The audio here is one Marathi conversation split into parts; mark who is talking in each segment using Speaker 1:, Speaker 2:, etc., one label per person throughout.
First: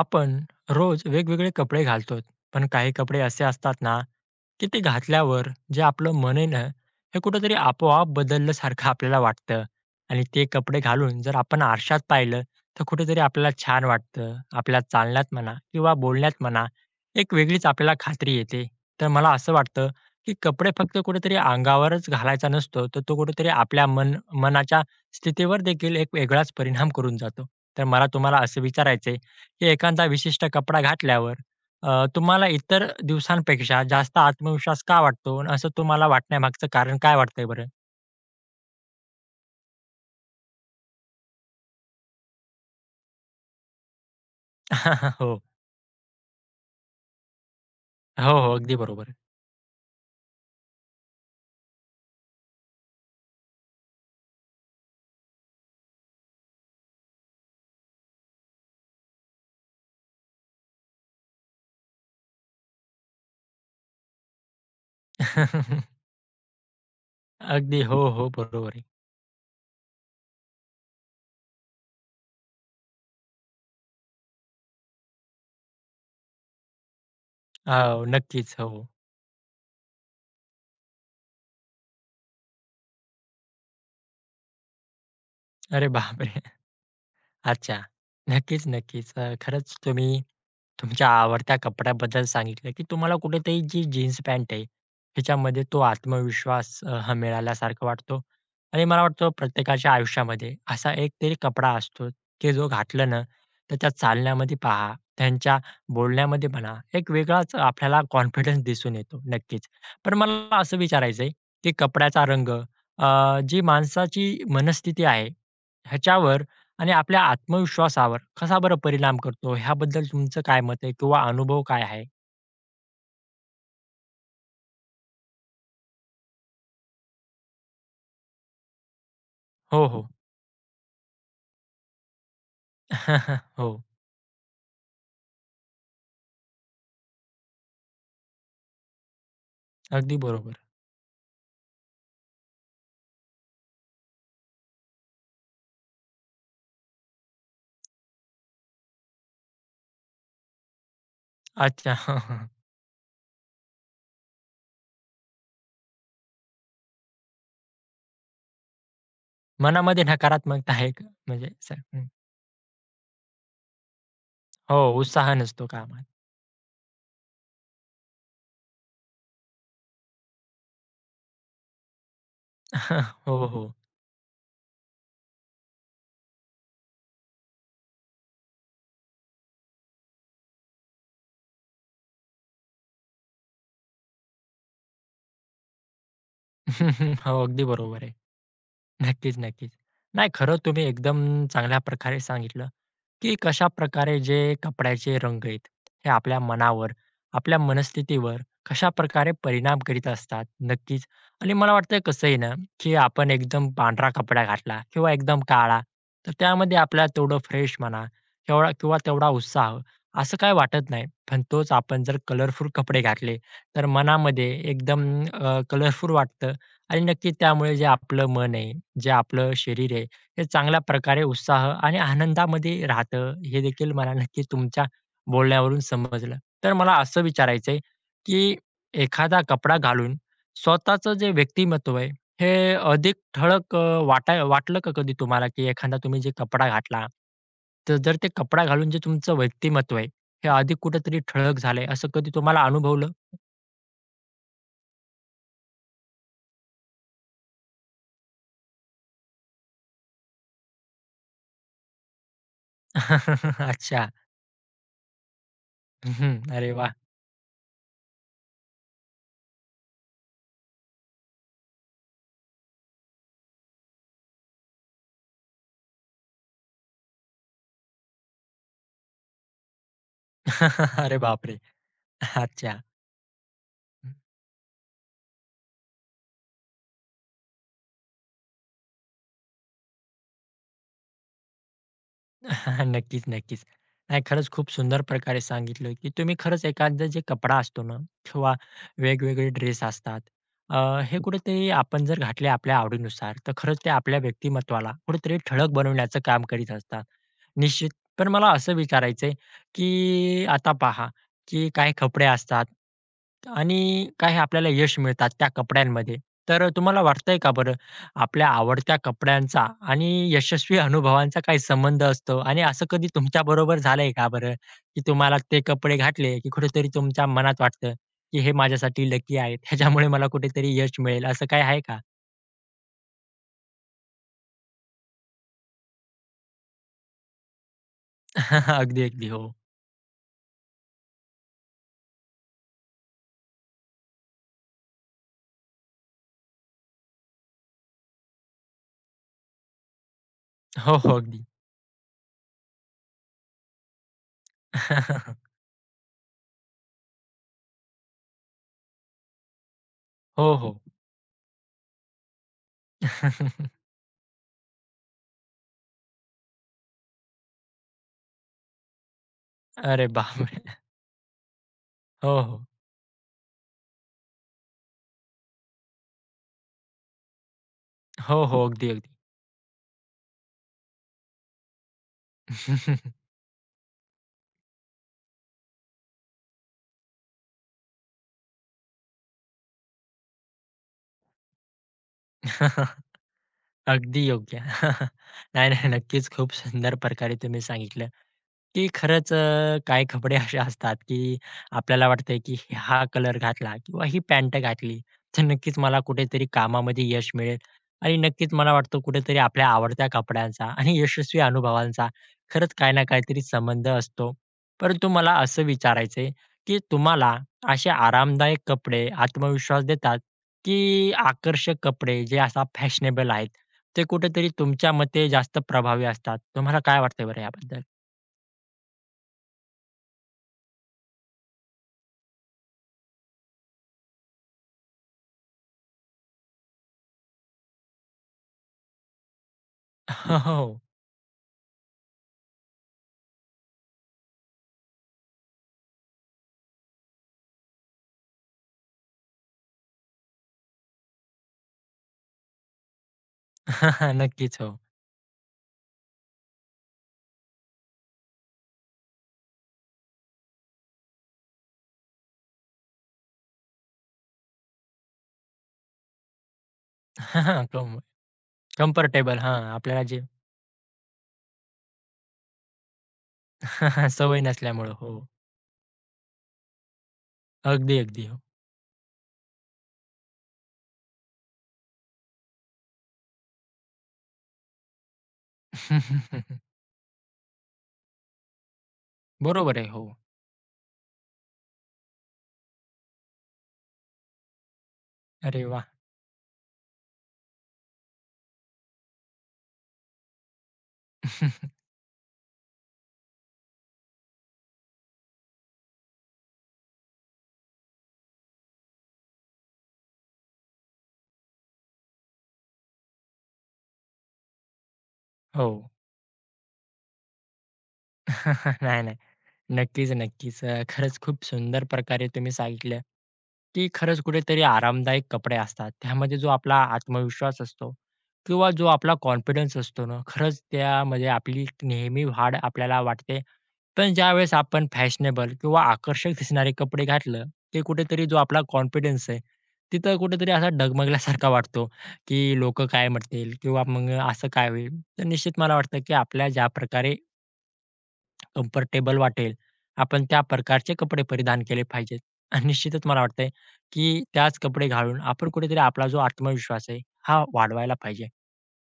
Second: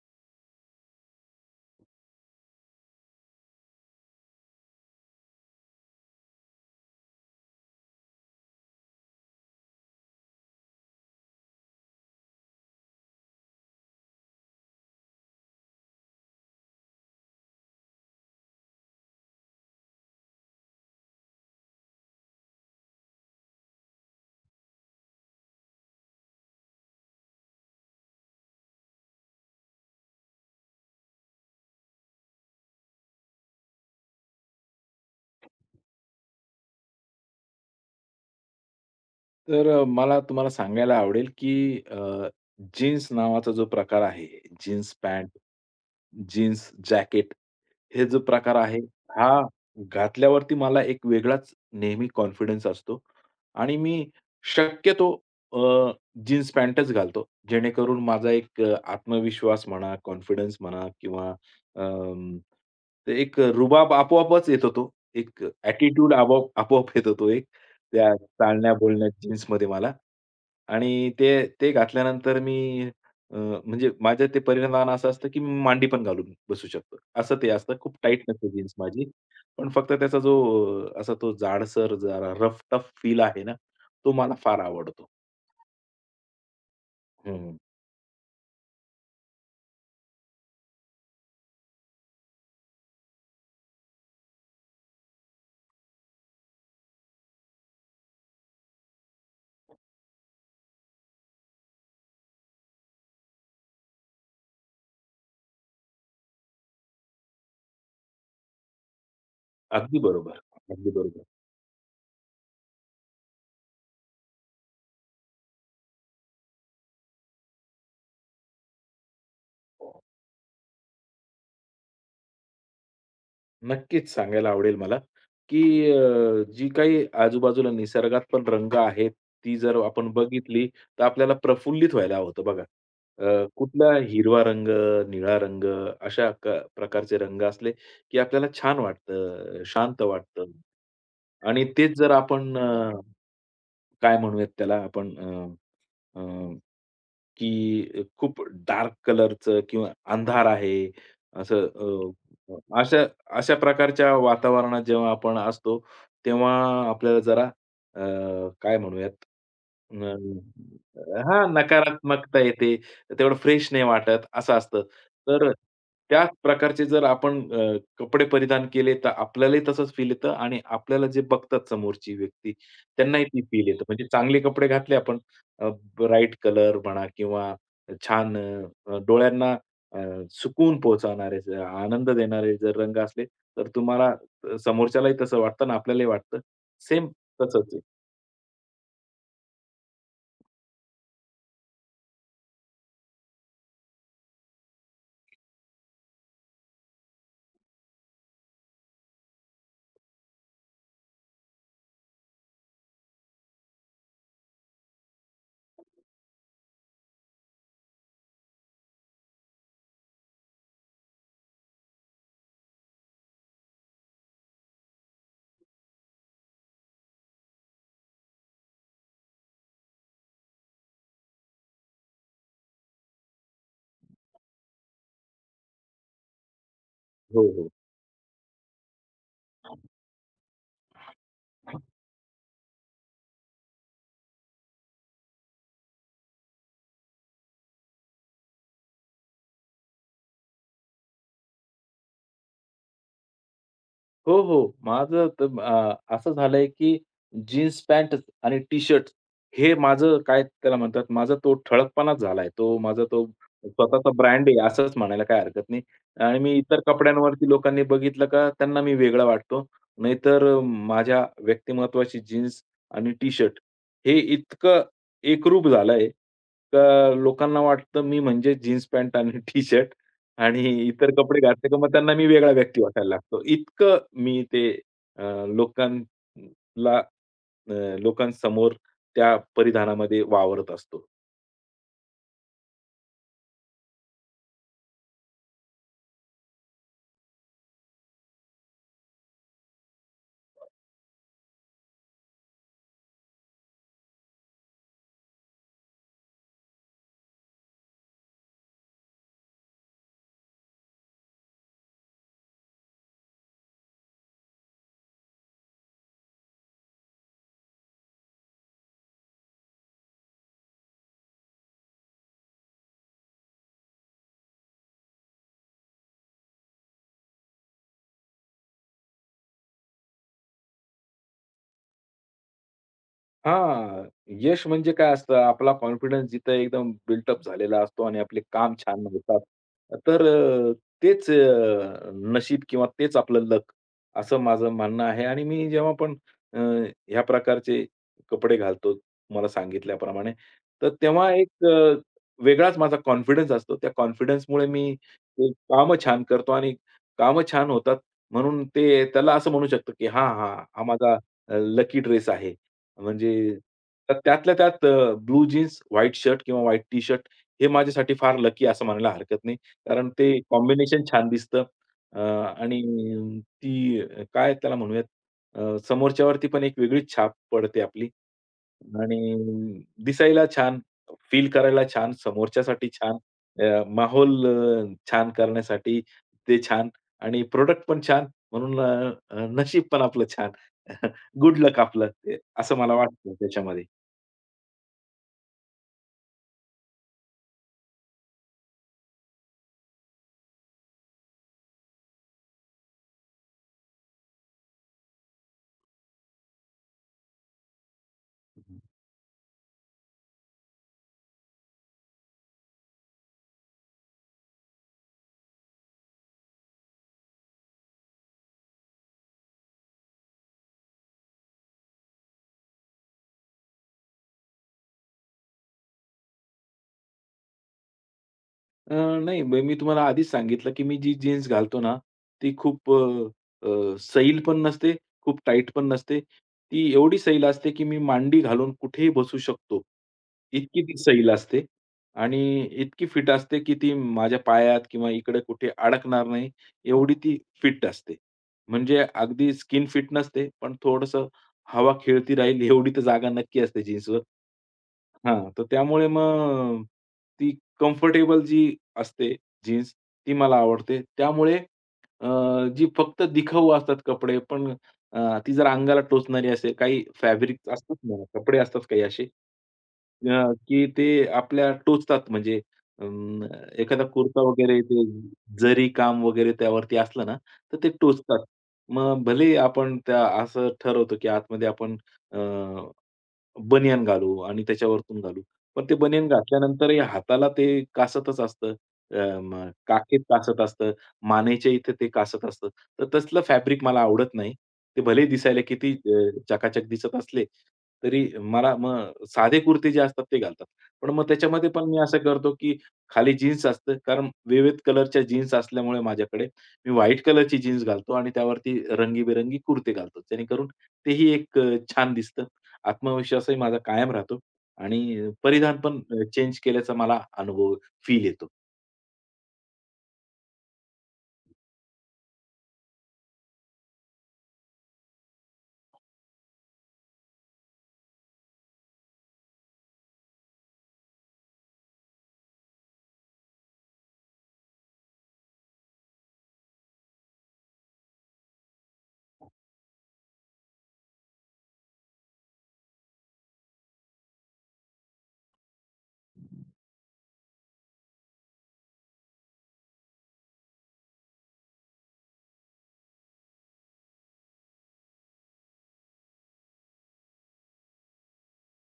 Speaker 1: आपण रोज वेगवेगळे कपडे घालतो पण काही कपडे असे असतात ना की ते घातल्यावर जे आपलं मन आहे ना हे कुठंतरी आपोआप बदलल्यासारखं आपल्याला वाटतं. आणि ते कपडे घालून जर आपण आरशात पाहिलं तर कुठेतरी आपल्याला छान वाटतं आपल्या चालण्यात म्हणा किंवा बोलण्यात म्हणा एक वेगळीच आपल्याला खात्री येते. तर मला असं वाटतं की कपडे फक्त कुठेतरी अंगावरच घालायचा नसतो तर तो कुठेतरी आपल्या मनाच्या स्थितीवर देखील एक वेगळाच परिणाम करून जातो. तर मला तुम्हाला असं विचारायचंय की एखादा विशिष्ट कपडा घातल्यावर तुम्हाला इतर दिवसांपेक्षा जास्त आत्मविश्वास का वाटतो आणि असं तुम्हाला वाटण्यामागचं कारण काय वाटतंय बरं?
Speaker 2: मला तुम्हाला सांगायला आवडेल, की जीन्स नावाचा जो प्रकार आहे, जीन्स पॅन्ट,
Speaker 1: हो.
Speaker 2: जीन्स जॅकेट हे जो
Speaker 1: हो, हो.
Speaker 2: प्रकार
Speaker 1: अगदी
Speaker 2: आहे,
Speaker 1: बरोबर.
Speaker 2: हा घातल्यावरती मला एक वेगळाच नेहमी कॉन्फिडन्स असतो आणि मी शक्यतो अ, जीन्स पॅन्टच घालतो. जेणेकरून माझा एक आत्मविश्वास म्हणा, कॉन्फिडन्स म्हणा किंवा अं, एक रुबाब आपोआपच येतो तो. एक ॲटिट्यूड आपोआप आपोआप येतो तो एक.
Speaker 1: अगदी. हो,
Speaker 2: त्या
Speaker 1: हो. बरोबर
Speaker 2: चालण्या
Speaker 1: आहे.
Speaker 2: बोलण्या जीन्समध्ये मला आणि ते ते घातल्यानंतर अ, म्हणजे माझ्या ते परिणाम असं असतं, की मी मांडी पण घालून बसू शकतो. असं ते असतं. खूप
Speaker 1: हो,
Speaker 2: टाईट नसते
Speaker 1: नक्कीच. हो.
Speaker 2: जीन्स माझी. पण फक्त त्याचा जो असा तो जाडसर जरा रफ टफ फील आहे ना, तो मला फार आवडतो.
Speaker 1: अरे बापरे!
Speaker 2: हं.
Speaker 1: अच्छा. नक्कीच, नक्कीच. खरंच तुम्ही तुमच्या आवडत्या कपड्याबद्दल सांगितलं, की तुम्हाला कुठेतरी जी जीन्स पॅन्ट आहे, ह्याच्यामध्ये तो आत्मविश्वास हा मिळाल्यासारखा वाटतो. आणि मला वाटतं प्रत्येकाच्या आयुष्यामध्ये असा एक तरी कपडा असतो, की जो घातला ना, त्याच्या चालण्यामध्ये पहा, त्यांच्या बोलण्यामध्ये म्हणा, एक वेगळाच आपल्याला कॉन्फिडन्स दिसून येतो. नक्कीच.
Speaker 2: अगदी
Speaker 1: पण
Speaker 2: बरोबर.
Speaker 1: मला असं
Speaker 2: अगदी बरोबर.
Speaker 1: विचारायचं की कपड्याचा रंग जी माणसाची मनस्थिती आहे, ह्याच्यावर आणि आपल्या आत्मविश्वासावर कसा बरं परिणाम करतो ह्याबद्दल तुमचं काय मत आहे किंवा अनुभव काय आहे?
Speaker 2: नक्कीच सांगायला आवडेल मला, की जी काही आजूबाजूला निसर्गात पण रंग आहेत, ती जर
Speaker 1: हो, हो.
Speaker 2: आपण बघितली, तर आपल्याला प्रफुल्लित व्हायला होतं बघा.
Speaker 1: हो,
Speaker 2: कुठला हिरवा रंग, निळा रंग अशा प्रकारचे रंग असले, की आपल्याला छान वाटतं, शांत
Speaker 1: अगदी
Speaker 2: वाटतं.
Speaker 1: बरोबर.
Speaker 2: आणि तेच जर आपण काय म्हणूयात त्याला आपण अ, अ, की खूप डार्क कलरचं किंवा अंधार आहे, असं
Speaker 1: अच्छा. हां, हां.
Speaker 2: अ, अशा अशा प्रकारच्या वातावरणात जेव्हा आपण असतो, तेव्हा आपल्याला जरा अ, काय म्हणूयात
Speaker 1: मनामध्ये
Speaker 2: अ,
Speaker 1: नकारात्मकता आहे का?
Speaker 2: हां,
Speaker 1: म्हणजे असं हं.
Speaker 2: नकारात्मकता येते. तेवढं फ्रेश नाही वाटत, असं
Speaker 1: हो,
Speaker 2: असतं.
Speaker 1: उत्साह
Speaker 2: तर
Speaker 1: नसतो कामात.
Speaker 2: त्याच प्रकारचे जर आपण कपडे परिधान केले, तर आपल्यालाही तसंच फील येतं आणि आपल्याला जे बघतात समोरची व्यक्ती, त्यांनाही ती
Speaker 1: हो,
Speaker 2: फील
Speaker 1: हो.
Speaker 2: येतं. म्हणजे चांगले कपडे घातले आपण, अ, ब्राईट कलर म्हणा किंवा छान डोळ्यांना अ, सुकून पोहोचवणारे, आनंद देणारे जर रंग असले, तर तुम्हाला समोरच्यालाही तसं वाटतं आणि आपल्यालाही वाटतं. सेम
Speaker 1: हो, अगदी
Speaker 2: तसंच आहे.
Speaker 1: बरोबर आहे. नक्कीच, नक्कीच. नाही खरं तुम्ही एकदम चांगल्या प्रकारे सांगितलं, की कशाप्रकारे जे कपड्याचे रंग आहेत, हे आपल्या मनावर, आपल्या मनस्थितीवर कशाप्रकारे परिणाम करीत असतात. नक्कीच. आणि मला वाटतं कसं आहे ना, की आपण एकदम पांढरा कपडा घातला किंवा एकदम काळा, तर त्यामध्ये आपल्याला तेवढं फ्रेश म्हणा तेवढा किंवा तेवढा उत्साह असं काही वाटत नाही. पण तोच आपण जर कलरफुल कपडे घातले, तर मनामध्ये एकदम कलरफुल वाटतं आणि नक्की त्यामुळे जे आपलं मन आहे जे आपलं शरीर आहे हे चांगल्या प्रकारे उत्साह आणि आनंदामध्ये राहतं, हे देखील मला नक्कीच तुमच्या बोलण्यावरून समजलं. तर मला असं
Speaker 2: हो, हो.
Speaker 1: विचारायचंय, की एखादा कपडा घालून स्वतःचं जे व्यक्तिमत्व आहे, हे अधिक ठळक वाटलं का कधी तुम्हाला, की एखादा तुम्ही जे कपडा घातला, तर जर ते कपडा घालून जे तुमचं व्यक्तिमत्व आहे, हे अधिक कुठेतरी ठळक झालंय, असं कधी तुम्हाला अनुभवलं?
Speaker 2: हो, हो. माझं तर असं झालंय, की जीन्स पॅन्ट आणि टी-शर्ट हे माझं काय त्याला म्हणतात, माझा तो ठळकपणाच झालाय. तो माझा तो स्वतःचा
Speaker 1: अच्छा.
Speaker 2: ब्रँड आहे असंच म्हणायला काही हरकत नाही. आणि
Speaker 1: हं,
Speaker 2: मी
Speaker 1: अरे
Speaker 2: इतर
Speaker 1: वाह!
Speaker 2: कपड्यांवरती लोकांनी बघितलं का त्यांना मी वेगळा वाटतो. नाहीतर माझ्या व्यक्तिमत्त्वाची जीन्स आणि टी-शर्ट हे इतकं एकरूप झालंय, का लोकांना वाटतं मी म्हणजे जीन्स पॅन्ट आणि टी-शर्ट आणि इतर
Speaker 1: अरे
Speaker 2: कपडे
Speaker 1: बापरे!
Speaker 2: घातले, का मग त्यांना मी वेगळा
Speaker 1: अच्छा.
Speaker 2: व्यक्ती वाटायला लागतो. इतकं मी ते अ, लोकांला लोकांसमोर त्या परिधानामध्ये वावरत असतो.
Speaker 1: नक्कीच, नक्कीच. नाही, खरंच खूप सुंदर प्रकारे सांगितलं, की तुम्ही खरंच एखादा जे कपडा असतो ना किंवा वेगवेगळे ड्रेस असतात, अ, हे कुठेतरी आपण जर घातले आपल्या आवडीनुसार, तर खरंच ते आपल्या व्यक्तिमत्त्वाला कुठेतरी ठळक बनवण्याचं काम करीत असतात. निश्चित. पण मला असं विचारायचंय, की आता पहा, की काही कपडे असतात आणि काही आपल्याला यश मिळतात त्या कपड्यांमध्ये. तर तुम्हाला वाटतंय का बरं, आपल्या आवडत्या कपड्यांचा आणि यशस्वी अनुभवांचा काही संबंध असतो आणि असं कधी तुमच्या बरोबर झालंय का बरं? की तुम्हाला ते कपडे घातले, की कुठेतरी तुमच्या मनात वाटतं, की हे माझ्यासाठी लकी आहेत. ह्याच्यामुळे मला कुठेतरी यश मिळेल असं काही आहे का?
Speaker 2: हां, यश म्हणजे काय असतं, आपला कॉन्फिडन्स जिथं एकदम बिल्ट अप झालेला असतो आणि आपले काम
Speaker 1: अगदी,
Speaker 2: छान
Speaker 1: अगदी.
Speaker 2: होतात.
Speaker 1: हो.
Speaker 2: तर तेच नशीब किंवा तेच आपलं लक असं माझं म्हणणं आहे आणि मी जेव्हा पण अ, ह्या प्रकारचे कपडे घालतो तुम्हाला सांगितल्याप्रमाणे, तर
Speaker 1: हो, हो.
Speaker 2: तेव्हा
Speaker 1: अगदी.
Speaker 2: एक वेगळाच माझा कॉन्फिडन्स असतो. त्या कॉन्फिडन्समुळे मी ते कामं छान करतो आणि कामं छान होतात म्हणून ते त्याला असं म्हणू शकतो, की हां,
Speaker 1: हो,
Speaker 2: हां,
Speaker 1: हो.
Speaker 2: हा माझा लकी ड्रेस आहे. म्हणजे तर त्यातल्या त्यात ब्लू जीन्स, व्हाईट शर्ट किंवा व्हाईट टी-शर्ट हे माझ्यासाठी फार लकी असं म्हणायला हरकत नाही.
Speaker 1: अरे
Speaker 2: कारण ते
Speaker 1: बापरे!
Speaker 2: कॉम्बिनेशन छान दिसतं. अ,
Speaker 1: हो, हो.
Speaker 2: आणि ती काय त्याला म्हणूयात समोरच्यावरती पण एक वेगळीच छाप पडते आपली
Speaker 1: हो, हो. अगदी, अगदी.
Speaker 2: आणि दिसायला छान, फील करायला छान, समोरच्यासाठी छान, माहोल छान करण्यासाठी ते छान आणि प्रॉडक्ट पण छान म्हणून अ, अ, नशीब पण आपलं छान. गुड लक आपलं ते असं मला वाटतं त्याच्यामध्ये.
Speaker 1: अगदी योग्य. नाही, नाही. नक्कीच खूप सुंदर प्रकारे तुम्ही सांगितलं, की खरंच काही कपडे असे असतात, की आपल्याला वाटतंय, की हा कलर घातला किंवा ही पॅन्ट घातली, तर नक्कीच मला कुठेतरी कामामध्ये यश मिळेल आणि नक्कीच मला वाटतं कुठेतरी आपल्या आवडत्या कपड्यांचा आणि यशस्वी अनुभवांचा खरंच काही ना काहीतरी संबंध असतो. परंतु मला असं विचारायचंय, की तुम्हाला असे आरामदायक कपडे आत्मविश्वास देतात, की आकर्षक कपडे जे असा फॅशनेबल आहेत? ते कुठेतरी तुमच्या मते जास्त प्रभावी असतात. तुम्हाला काय वाटतंय बरं याबद्दल?
Speaker 2: अ, नाही, मग मी तुम्हाला आधीच सांगितलं, की मी जी जीन्स घालतो ना, ती खूप अ, अ, सैल पण नसते, खूप टाईट पण नसते. ती एवढी सैल असते, की मी मांडी घालून कुठेही बसू शकतो.
Speaker 1: हो, हो.
Speaker 2: इतकी ती सैल असते आणि इतकी फिट असते, की ती माझ्या पायात किंवा इकडे कुठे अडकणार नाही, एवढी ती फिट असते. म्हणजे अगदी स्किन फिट नसते, पण थोडंसं हवा खेळती राहील एवढी तर जागा नक्की असते जीन्सवर.
Speaker 1: नक्कीच हो.
Speaker 2: हां, तर त्यामुळे मग ती कम्फर्टेबल जी असते जीन्स, ती मला आवडते. त्यामुळे अ, जी फक्त दिखाऊ असतात कपडे, पण अ, ती जर अंगाला टोचणारी असेल, काही फॅब्रिक असतात
Speaker 1: कम
Speaker 2: ना, कपडे असतात काही असे
Speaker 1: कम्फर्टेबल हां, आपल्याला जे
Speaker 2: अ, की ते आपल्या टोचतात. म्हणजे अं, एखादा कुर्ता
Speaker 1: सवय
Speaker 2: वगैरे
Speaker 1: नसल्यामुळं.
Speaker 2: ते
Speaker 1: हो.
Speaker 2: जरी काम वगैरे त्यावरती असलं ना, तर ते
Speaker 1: अगदी, अगदी. हो.
Speaker 2: टोचतात. मग भले आपण त्या असं ठरवतो, की आतमध्ये आपण बनियान घालू आणि त्याच्यावरतून घालू. पण ते बनियान घातल्यानंतरही हाताला ते कासतच असतं. अ, म
Speaker 1: बरोबर आहे. हो.
Speaker 2: काखेत कासत असतं, मानेच्या इथे ते कासत असतं. तर तसलं फॅब्रिक मला आवडत नाही. ते भलेही दिसायला
Speaker 1: अरे वा,
Speaker 2: किती चकाचक दिसत असले, तरी मला मग साधे कुर्ते जे असतात ते घालतात. पण मग त्याच्यामध्ये पण मी असं करतो, की खाली जीन्स असतं. कारण विविध कलरच्या जीन्स असल्यामुळे माझ्याकडे, मी व्हाईट कलरची जीन्स घालतो आणि त्यावरती रंगीबेरंगी कुर्ते घालतो. जेणेकरून तेही एक छान दिसतं. आत्मविश्वासही माझा कायम राहतो आणि
Speaker 1: हो.
Speaker 2: परिधान पण चेंज केल्याचा मला अनुभव, फील येतो.
Speaker 1: नाही, नाही. नक्कीच, नक्कीच. खरंच खूप सुंदर प्रकारे तुम्ही सांगितलं, की खरंच कुठेतरी आरामदायक कपडे असतात. त्यामध्ये जो आपला आत्मविश्वास असतो किंवा जो आपला कॉन्फिडन्स असतो ना, खरंच त्यामध्ये आपली नेहमी वाढ आपल्याला वाटते. पण ज्यावेळेस आपण फॅशनेबल किंवा आकर्षक दिसणारे कपडे घातलं, ते कुठेतरी जो आपला कॉन्फिडन्स आहे, तिथं कुठेतरी असा डगमगल्यासारखा वाटतो, की लोकं काय म्हणतील किंवा मग असं काय होईल? तर निश्चित मला वाटतं, की आपल्या ज्या प्रकारे कम्फर्टेबल वाटेल, आपण त्या प्रकारचे कपडे परिधान केले पाहिजेत. आणि निश्चितच मला वाटतंय, की त्याच कपडे घालून आपण कुठेतरी आपला जो आत्मविश्वास आहे, हा वाढवायला पाहिजे.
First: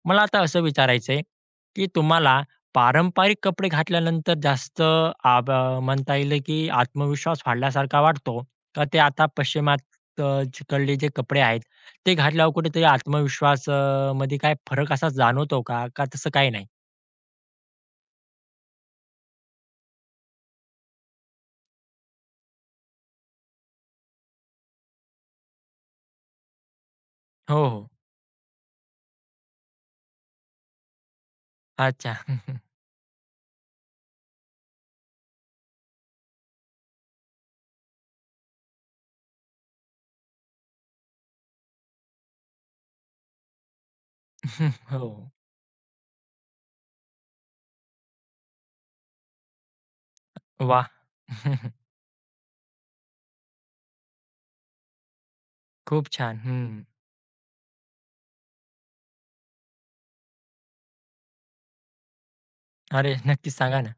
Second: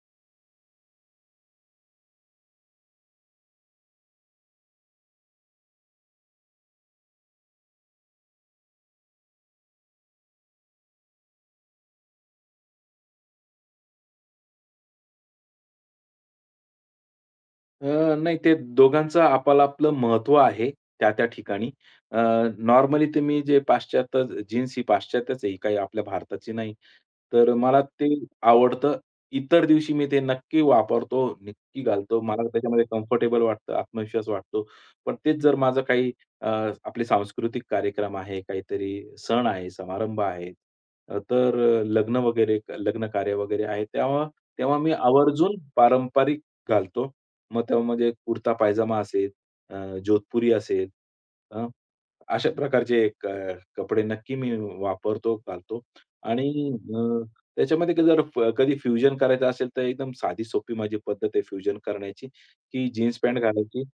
Speaker 1: मला आता असं विचारायचं आहे, की तुम्हाला पारंपरिक कपडे घातल्यानंतर जास्त आब म्हणता येईल, की आत्मविश्वास वाढल्यासारखा वाटतो, का ते आता पश्चिमात अ, कडले जे कपडे आहेत, ते घातल्यावर कुठेतरी आत्मविश्वास मध्ये काय फरक असा जाणवतो का? का तसं काही नाही?
Speaker 2: नाही ते दोघांचं आपापलं आपलं महत्व आहे त्या-त्या ठिकाणी. नॉर्मली तुम्ही जे पाश्चात्य जीन्स ही पाश्चात्याच आहे, ही काही आपल्या भारताची नाही. तर
Speaker 1: हो,
Speaker 2: मला
Speaker 1: हो.
Speaker 2: ते आवडतं. इतर दिवशी मी ते नक्की वापरतो, नक्की
Speaker 1: अच्छा.
Speaker 2: घालतो. मला त्याच्यामध्ये कम्फर्टेबल वाटतं, आत्मविश्वास वाटतो. पण तेच जर माझं काही अ, आपले सांस्कृतिक कार्यक्रम आहे, काहीतरी सण आहे, समारंभ आहे, तर लग्न वगैरे लग्न कार्य वगैरे आहे, तेव्हा तेव्हा मी
Speaker 1: हो.
Speaker 2: आवर्जून पारंपरिक घालतो. मग त्यामध्ये कुर्ता पायजामा असेल, जोधपुरी असेल,
Speaker 1: वाह!
Speaker 2: अ, अशा प्रकारचे कपडे नक्की मी वापरतो, घालतो
Speaker 1: खूप छान. हं.
Speaker 2: आणि अ, त्याच्यामध्ये जर कधी फ्युजन करायचं असेल, तर एकदम साधी सोपी माझी पद्धत आहे फ्युजन करण्याची, की
Speaker 1: अरे,
Speaker 2: जीन्स पॅन्ट
Speaker 1: नक्कीच सांगा
Speaker 2: घालायची,
Speaker 1: ना.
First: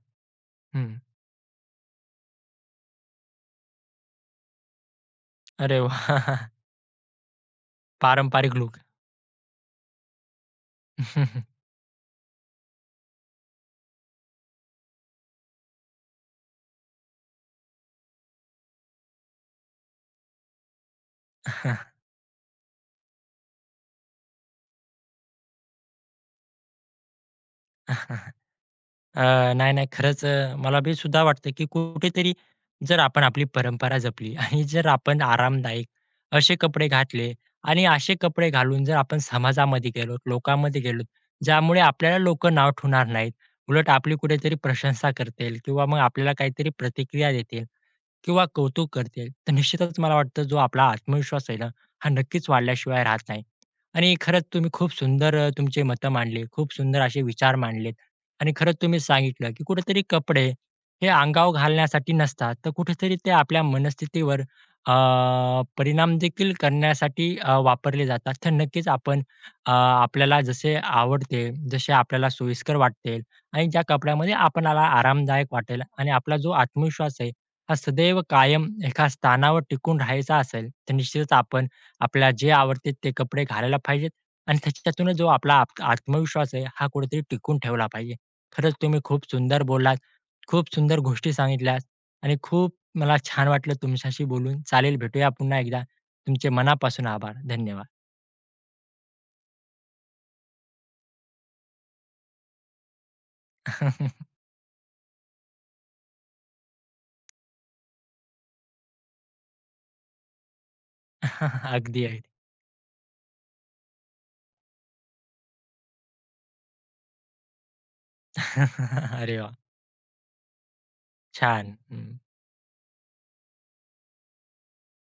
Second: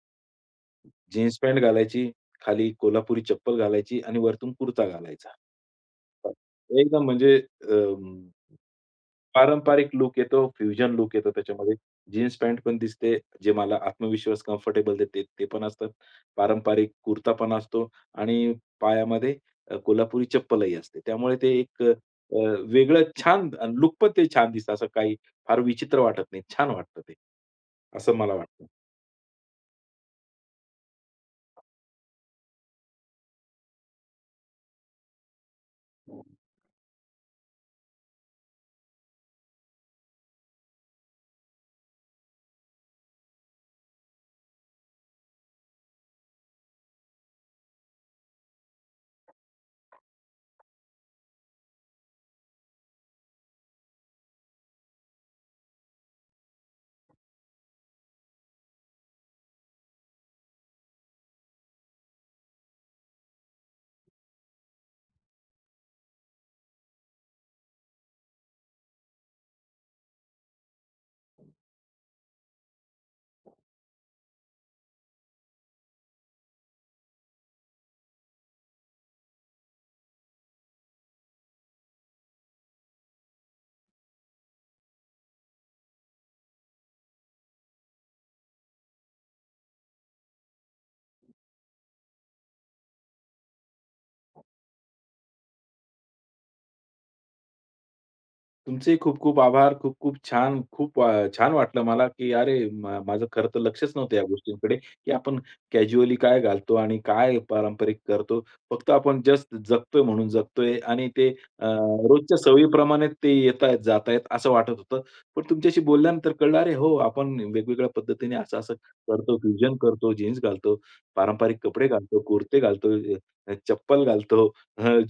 Speaker 1: हं.
Speaker 2: जीन्स पॅन्ट घालायची, खाली कोल्हापुरी चप्पल घालायची आणि वरतून कुर्ता घालायचा.
Speaker 1: अरे वाह!
Speaker 2: एकदम म्हणजे
Speaker 1: पारंपरिक लूक.
Speaker 2: पारंपरिक लूक येतो, फ्युजन लूक येतो त्याच्यामध्ये. जीन्स पॅन्ट पण दिसते, जे मला आत्मविश्वास, कम्फर्टेबल देते ते पण असतात. पारंपरिक कुर्ता पण असतो आणि पायामध्ये कोल्हापुरी चप्पलही असते. त्यामुळे ते एक वेगळं छान लूक पण ते छान दिसतं. असं काही फार विचित्र वाटत नाही. छान वाटतं ते. असं मला वाटतं.
Speaker 1: नाही, नाही. खरंच मला बी सुद्धा वाटतं, की कुठेतरी जर आपण आपली परंपरा जपली आणि जर आपण आरामदायक असे कपडे घातले आणि असे कपडे घालून जर आपण समाजामध्ये गेलो, लोकांमध्ये गेलो, ज्यामुळे आपल्याला लोकं नाव ठेवणार नाहीत. उलट आपली कुठेतरी प्रशंसा करतील किंवा मग आपल्याला काहीतरी प्रतिक्रिया देतील. किंवा कौतुक करतील, तर निश्चितच मला वाटतं जो आपला आत्मविश्वास आहे ना, हा नक्कीच वाढल्याशिवाय राहत नाही. आणि खरंच तुम्ही खूप सुंदर तुमचे मतं मांडली, खूप सुंदर असे विचार मांडलेत आणि खरंच तुम्ही सांगितलं, की कुठेतरी कपडे हे अंगावर घालण्यासाठी नसतात, तर कुठेतरी ते आपल्या मनस्थितीवर अ, परिणाम देखील करण्यासाठी वापरले जातात. तर नक्कीच आपण आपल्याला जसे आवडते, जसे आपल्याला सोयीस्कर वाटते आणि ज्या कपड्यामध्ये आपणाला आरामदायक वाटेल आणि आपला जो आत्मविश्वास आहे हा सदैव कायम एका स्थानावर टिकून राहायचा असेल, तर निश्चितच आपण आपल्याला जे आवडते ते कपडे घालायला पाहिजेत आणि त्याच्यातूनच जो आपला आत्मविश्वास आहे, हा कुठेतरी टिकून ठेवला पाहिजे. खरंच तुम्ही खूप सुंदर बोललात, खूप सुंदर गोष्टी सांगितल्यात आणि खूप मला छान वाटलं तुमच्याशी बोलून. चालेल, भेटूया पुन्हा एकदा. तुमचे मनापासून आभार. धन्यवाद.
Speaker 2: तुमचे खूप खूप आभार. खूप खूप छान, खूप छान वाटलं मला, की अरे माझं खरं तर लक्षच नव्हतं या गोष्टींकडे, की आपण कॅज्युअली काय घालतो आणि काय पारंपरिक करतो. फक्त आपण जस्ट जगतोय म्हणून जगतोय आणि ते अ,
Speaker 1: अगदी, अगदी.
Speaker 2: रोजच्या सवयीप्रमाणे ते येतायत, जातायत असं वाटत होतं. पण तुमच्याशी बोलल्यानंतर कळलं, अरे हो, आपण वेगवेगळ्या पद्धतीने असं-असं करतो,
Speaker 1: अरे वाह!
Speaker 2: फ्युजन करतो, जीन्स घालतो, पारंपरिक
Speaker 1: छान.
Speaker 2: कपडे
Speaker 1: हं.
Speaker 2: घालतो, कुर्ते घालतो, चप्पल घालतो,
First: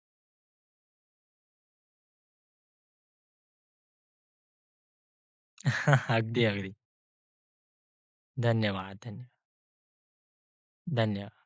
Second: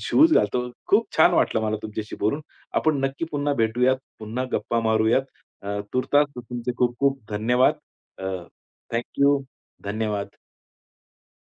Speaker 2: शूज घालतो. खूप छान वाटलं मला तुमच्याशी बोलून. आपण नक्की पुन्हा भेटूयात, पुन्हा गप्पा मारूयात. तूर्तास
Speaker 1: अगदी,
Speaker 2: तुमचे
Speaker 1: अगदी.
Speaker 2: खूप खूप धन्यवाद. अ,
Speaker 1: धन्यवाद, धन्यवाद.
Speaker 2: धन्यवाद.
Speaker 1: धन्यवाद.